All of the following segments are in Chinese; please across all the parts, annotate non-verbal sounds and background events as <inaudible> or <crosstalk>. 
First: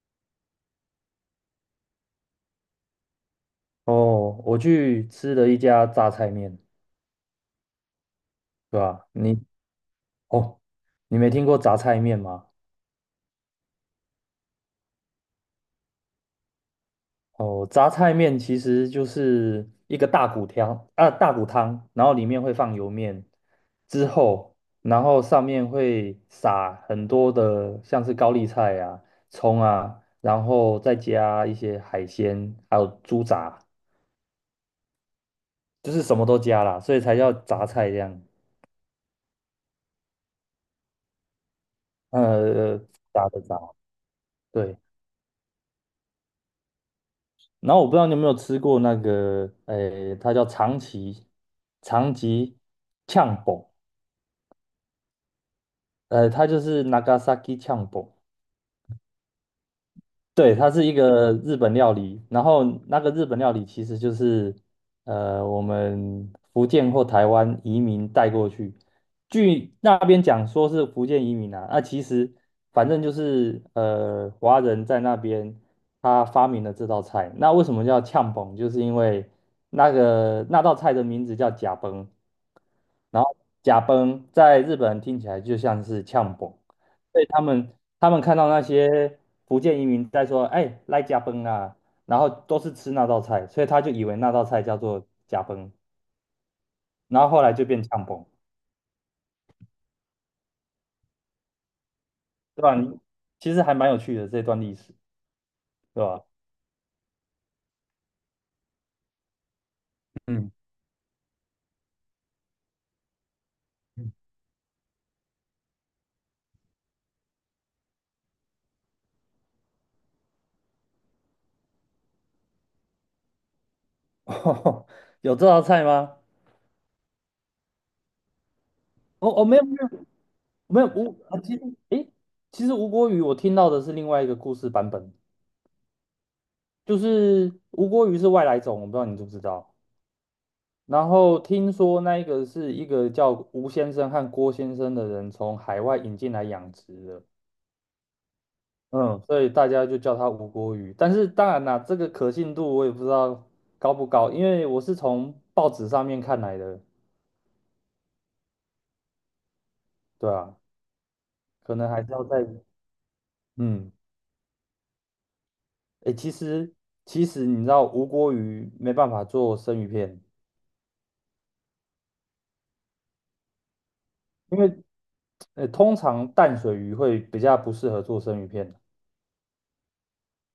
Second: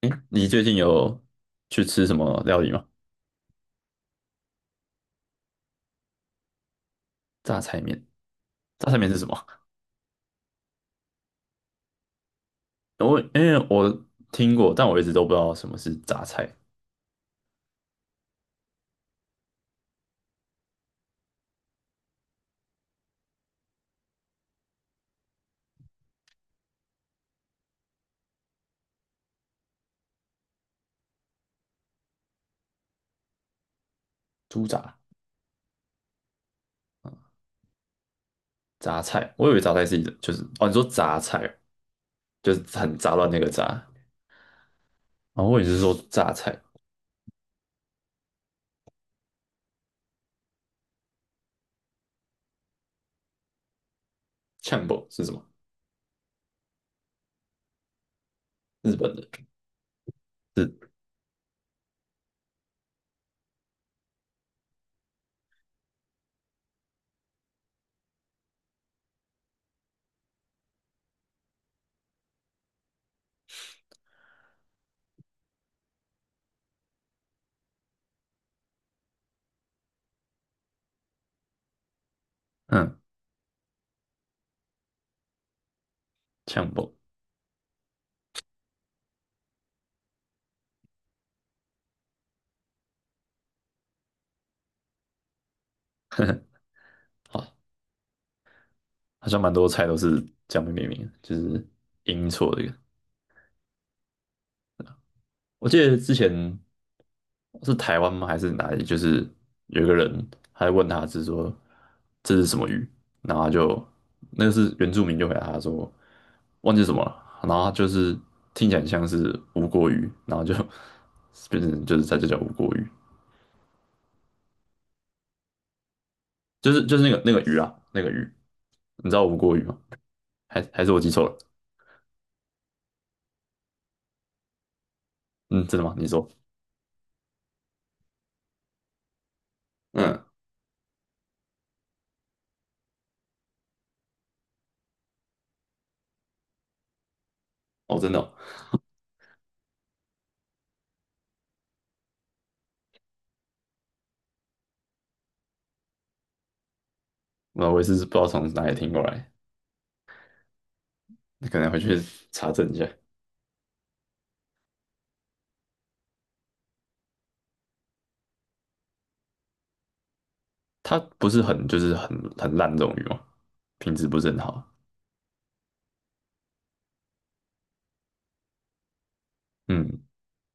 诶，你最近有去吃什么料理吗？哦，我去吃了一家榨菜面，榨菜面，对榨菜吧？面是什么？哦，你没听过榨菜面吗？因为我听过，但我一直都不知道什么是榨菜。哦，榨菜面其实就是一个大骨汤啊，大骨汤，然后里面会放油面，之后，然后上面会撒很多的像是高丽菜啊、葱啊，然后再加一些海鲜，还有猪杂，猪杂、就是什么都加啦，所以才叫榨菜这样。榨菜，我以为榨菜是一种，就是哦，你说榨菜呃，就是呃呃很杂乱炸那的个炸，杂，对。哦，后我也是说榨菜。然后我不知道你有没有吃过那个，诶，它叫长崎长崎呛煲，呛爆是什么？它就是 Nagasaki 呛煲，日本的，对，是它是一个日本料理，然后那个日本料理其实就是我们福建或台湾移民带过去，据那边讲说是福建移民啊，那其实反正就是华人在那边他发明了这道菜，那为什么叫呛崩？就是因为那道菜的名字叫甲崩，嗯，然后甲崩在日本人听起来就像是呛崩。呛爆。所以他们看到那些福建移民在说，哎，来加崩啊，然后都是吃那道菜，所以他就以为那道菜叫做加崩，然后后好，来就变呛崩，好像蛮多菜都是这样被命名的就是音错这对个。吧？其实还蛮有趣的这段历史，我记得对之吧？前是台湾吗？还是哪里？就是有一个人，嗯，还问他是说这是什么鱼，然后他就是原住民就回答他说忘记什么了，然后他就是听起来很像是无国鱼，然后就 <laughs> 变成就是在这叫无国鱼，嗯 <laughs> 有这道菜吗？就是那个鱼啊，那个鱼，你知道哦无哦，国没鱼有没吗？有还没还有是我记吴错了？啊，其实诶，吴郭鱼我听到的是另外一个故事版本，嗯，真的吗？你说，就是吴郭鱼是外来种，我不知道你知不知道。嗯，然后听说那一个是一个叫吴先生和郭先生的人从海外引进来养殖的，哦，真的哦，嗯，所以大家就叫它吴郭鱼。但是当然啦，这个可信度我也不知道高不高，因为我是从报纸上面看来的，那我也是不知道从哪里听过来，对啊，可能可回能去还是要再查证一下。嗯，诶，其实你知道吴郭鱼没办法做生鱼片，它不是很烂这种鱼吗？品质不是很因好。为通常淡水鱼会比较不适合做生鱼片。嗯，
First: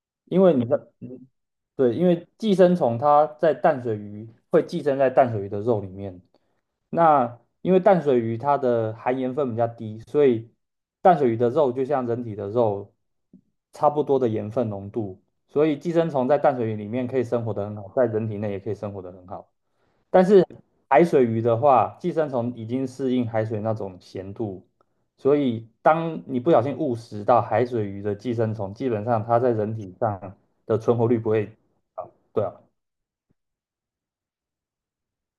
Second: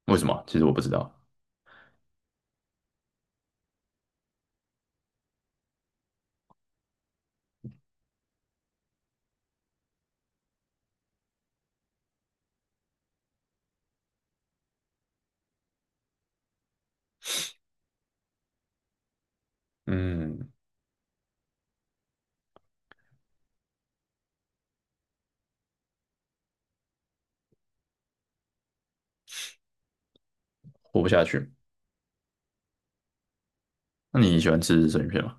为什因么？为其实你我不知的，道。对，因为寄生虫它在淡水鱼会寄生在淡水鱼的肉里面。那因为淡水鱼它的含盐分比较低，所以淡水鱼的肉就像人体的肉差不多的盐分浓度，所以寄生虫在淡水鱼里面可以生活得很好，在人体内也可以生活得很好。但是嗯，海水鱼的话，寄生虫已经适应海水那种咸度，所以当你不小心误食到海水鱼的寄生虫，基本上它在人体上的存活活不率下不去。会高。对啊，那你喜欢吃生鱼片吗？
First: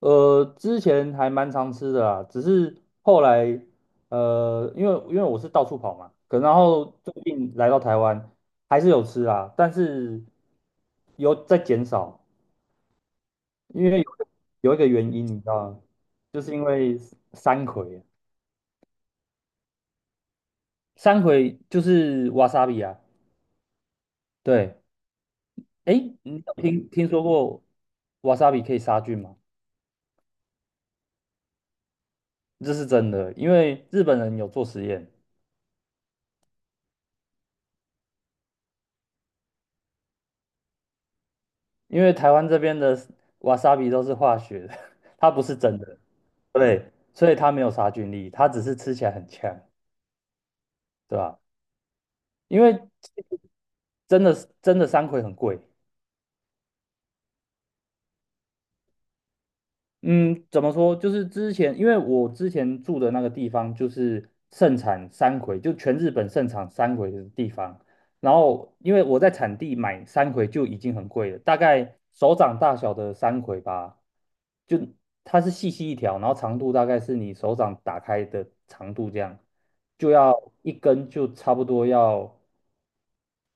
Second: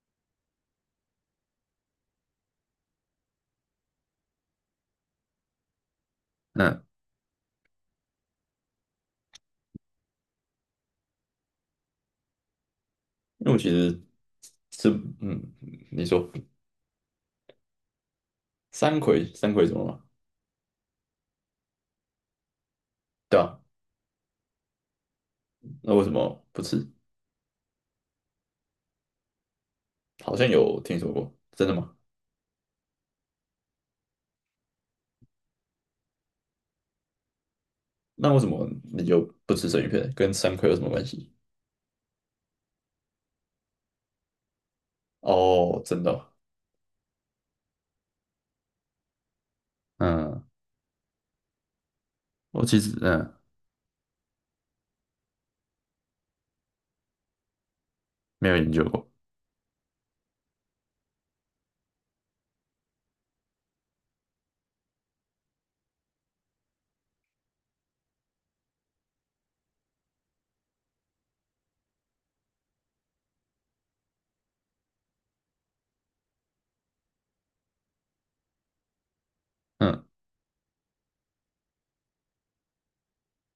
之前还蛮常吃的啦，只是后来因为我是到处跑嘛，然嗯，后最近来到台湾还是有吃啊，但是有在减少，因为我其因实为有一个吃，原因你嗯，知道吗？你说就是因为山葵。山葵，山葵怎么了？三葵就是瓦 a 比啊，对啊，对，那哎，为什你么有不吃？听说过瓦 a 比可以杀菌吗？好像有听说过，真的吗？这是真的，因为日本人有做实验，那为什么你就不吃生鱼片？跟山葵有什么关系？因为台湾这边的瓦 a 比都是化学的，<laughs> 它不是真哦，的，真的哦。对，所以它没有杀菌力，它只是吃起来很呛，嗯，对吧？因我其为实真的真的山葵很贵，没有研究过，嗯，怎么说？就是之前，因为我之前住的那个地方就是盛产山葵，就全日本盛产山葵的地方。然后，因为我在产地买山葵就已经很贵了，大概手掌大小的山葵吧，就它是细细一条，然后长度大概是你手掌打开的长度这样，嗯，就要一根就差不多要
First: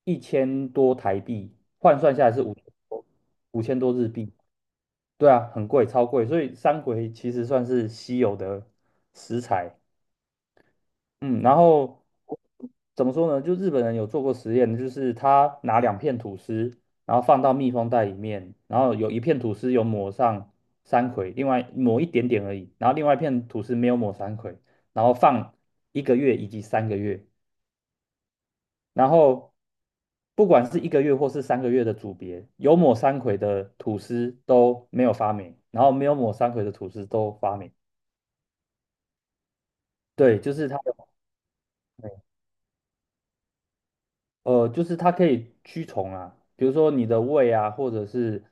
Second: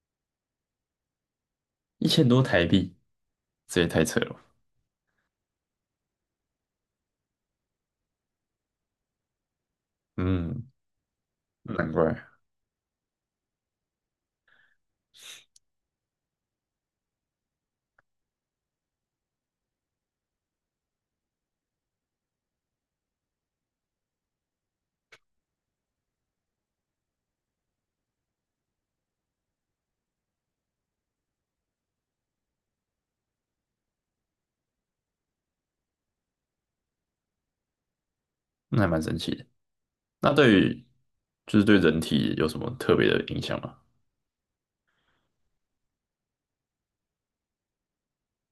1000多台币，换一算下千来多是台币，五千这也多太日扯了币。吧。对啊，很贵，超贵，所以山葵其实算是稀有的食材。嗯。嗯，然难后怪，怎么说呢？就日本人有做过实验，就是他拿2片吐司，然后放到密封袋里面，然后有一片吐司有抹上山葵，另外抹一点点而已，然后另外一片吐司没有抹山葵，然后放一个月以及三个月，然后不管是一个月或是三个月的组别，有抹山葵的吐司都没有发霉，然后没有抹山葵的吐司都发霉。那还蛮神奇的。那对，就对是它于的，就是对人体有什么特别的影响吗？就是它可以驱虫啊，比如说你的胃啊，或者是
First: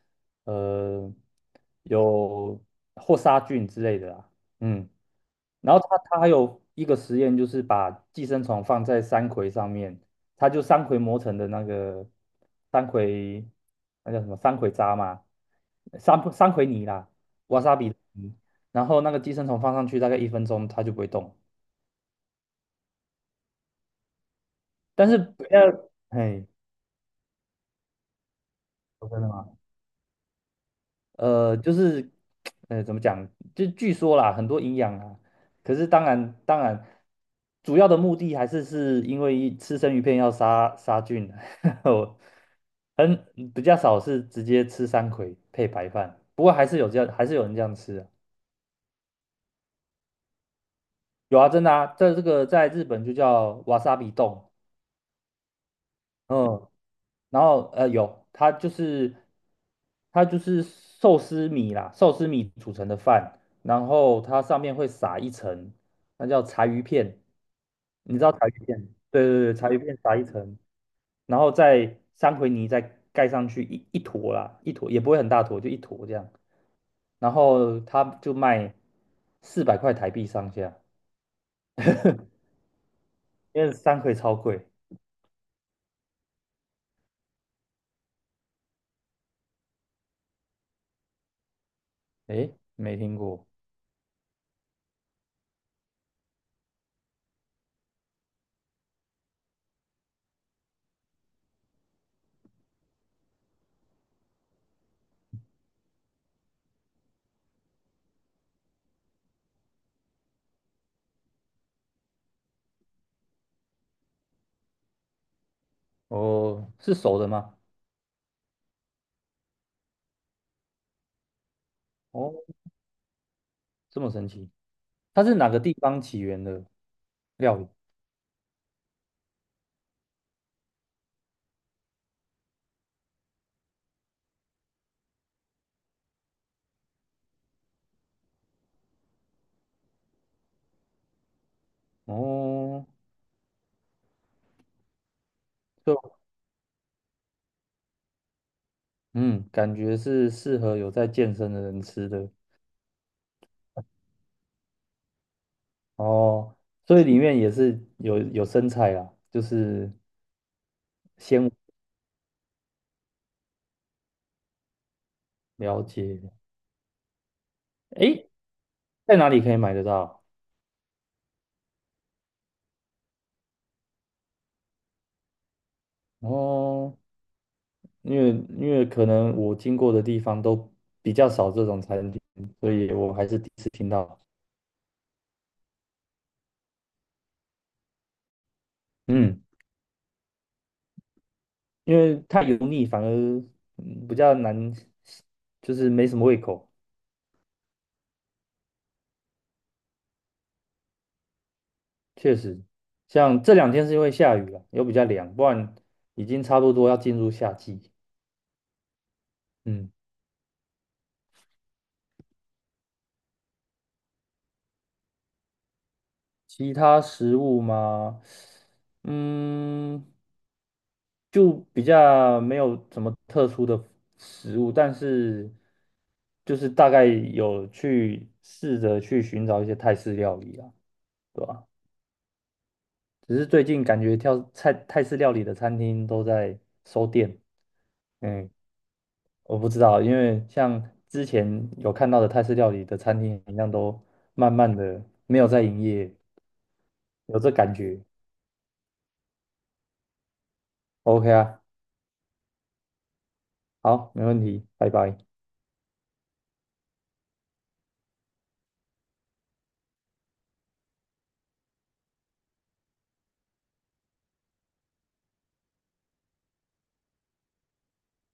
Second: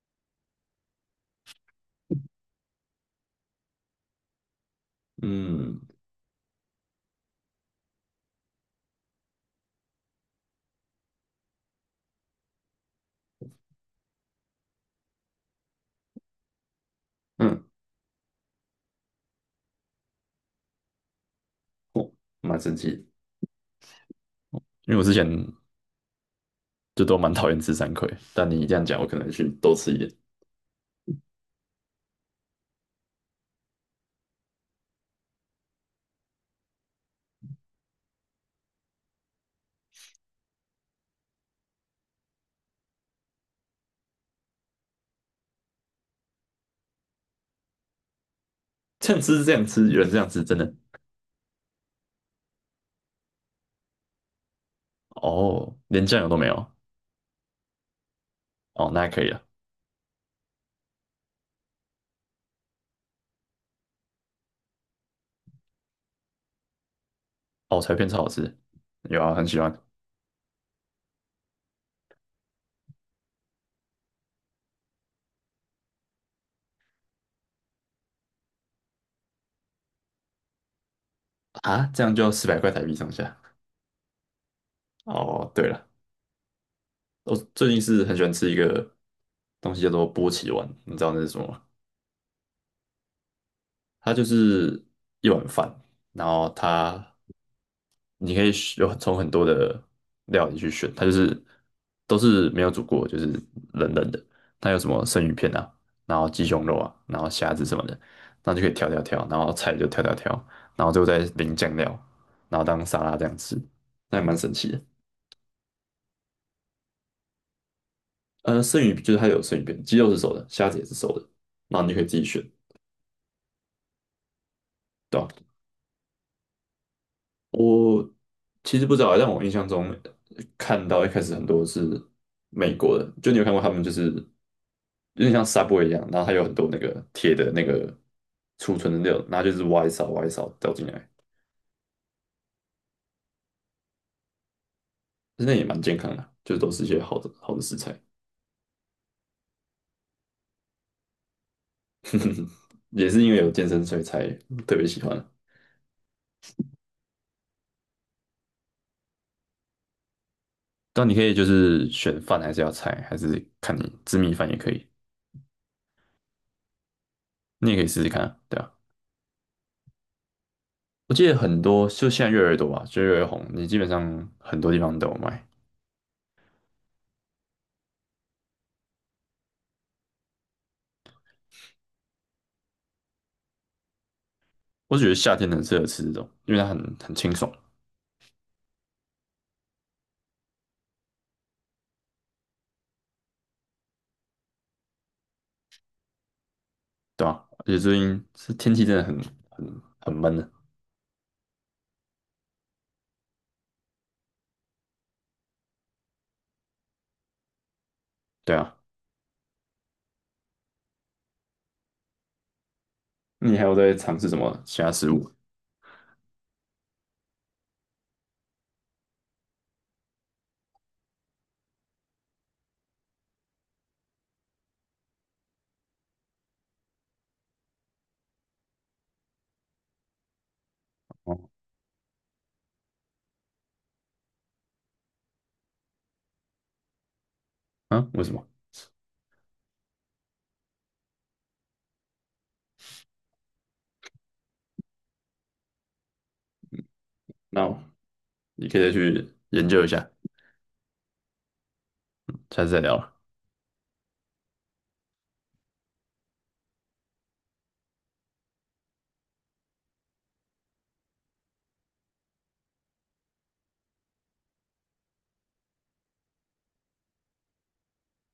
呃有或杀菌之类的啊，嗯。然嗯后他还有一个实验，就是把寄生虫放在山葵上面，他就山葵磨成的那个山葵，那叫什么山葵渣嘛，山葵泥啦瓦嗯，萨比泥。然后那个寄生虫放上去大概1分钟，它就不会动。蛮神奇的。因为我但之是前不要，嘿，就都蛮讨厌吃山葵，但你这样讲，我哦可真的能去吗？多吃一点。就是，怎么讲？就据说啦，很多营养啊。可是当然，当然，主要的目的还是是因为吃生鱼片要杀菌啊，<laughs> 我很比较少是直接吃山葵配白饭。不过还是有这样，还是有人这样吃啊。这样吃，这样吃，有人这样吃，真的有啊，真的啊，在这个在日本就叫瓦萨比冻，哦，连酱油都没嗯，有。然后有，哦，那还可以了。它就是寿司米啦，寿司米煮成的饭，然后它上面会撒一层，那叫柴鱼片，哦，柴片你超知好道柴吃，鱼片？有对啊，对很对，喜柴欢。鱼片撒一层，然后再三葵泥再盖上去一坨啦，一坨也不会很大坨，就一坨这样，然后它就卖400块台币上下，啊，这样就要400块台币上下。因为三葵超贵，哦，对了，我最近是很喜欢吃一个东西叫做波奇丸，你知道那是什么吗？诶，没听过它就是一碗饭，然后你可以选有从很多的料理去选，它就是都是没有煮过，就是冷冷的。它有什么生鱼片啊，然后鸡胸肉啊，然后虾子什么的，然后就可以挑挑挑，然后菜就挑挑挑，然后最后再淋酱料，然后当沙拉这样吃，那也蛮神奇的。哦，是熟的吗？生鱼就是它有生鱼片，鸡肉是熟的，虾子也是熟的，然后你就可以自己选，哦。这么神奇？对它吧？是哪个地方起源的料理？我其实不知道，但我印象中看到一开始很多是美国的，就你有看过他们就是有点像 Subway 一样，然后它有很多那个铁的那个储存的那种，然后就是挖一勺挖一勺倒进来，哦，那也蛮健就康的啊，就是都是一些好的好的食材，嗯，感觉是适合有在健身的人吃的也是因为有健身所以才特别喜欢啊。哦，所以里面也是有生菜啦，就是但你可以就先是选饭还是要菜，还是看你吃米饭也可以，了解。你也可以试试看诶，啊对啊。在哪里可以买得到？我记得很多，就现在越来越多吧，就越来越红，你基本上很多地方都有卖。哦，因为可能我经过的地方都比较少这种餐厅，所以我还是第一次听到。我只觉得夏天很适合吃这种，因为它很清爽，嗯，因为太油腻反而比较难，就是没什么胃口。对吧、而且最近是天气真的很闷的，确实，像这两天是因为下雨了，又比较凉，不然已经差不多要进入夏季。对啊。嗯，你还有在尝试什么其他食物？其他食物嘛，嗯，就比较没有什么特殊的食物，但是就是大概有去试着去寻找一些泰式料理啊，哦，对吧？只是最近感觉泰式料理的餐厅都在收店，啊，为什么？嗯。我不知道，因为像之前有看到的泰式料理的餐厅一样，都慢慢的没有在营业，有这那感我觉。你可以再去研究一下，OK 啊，下次再聊了。好，没问题，拜拜。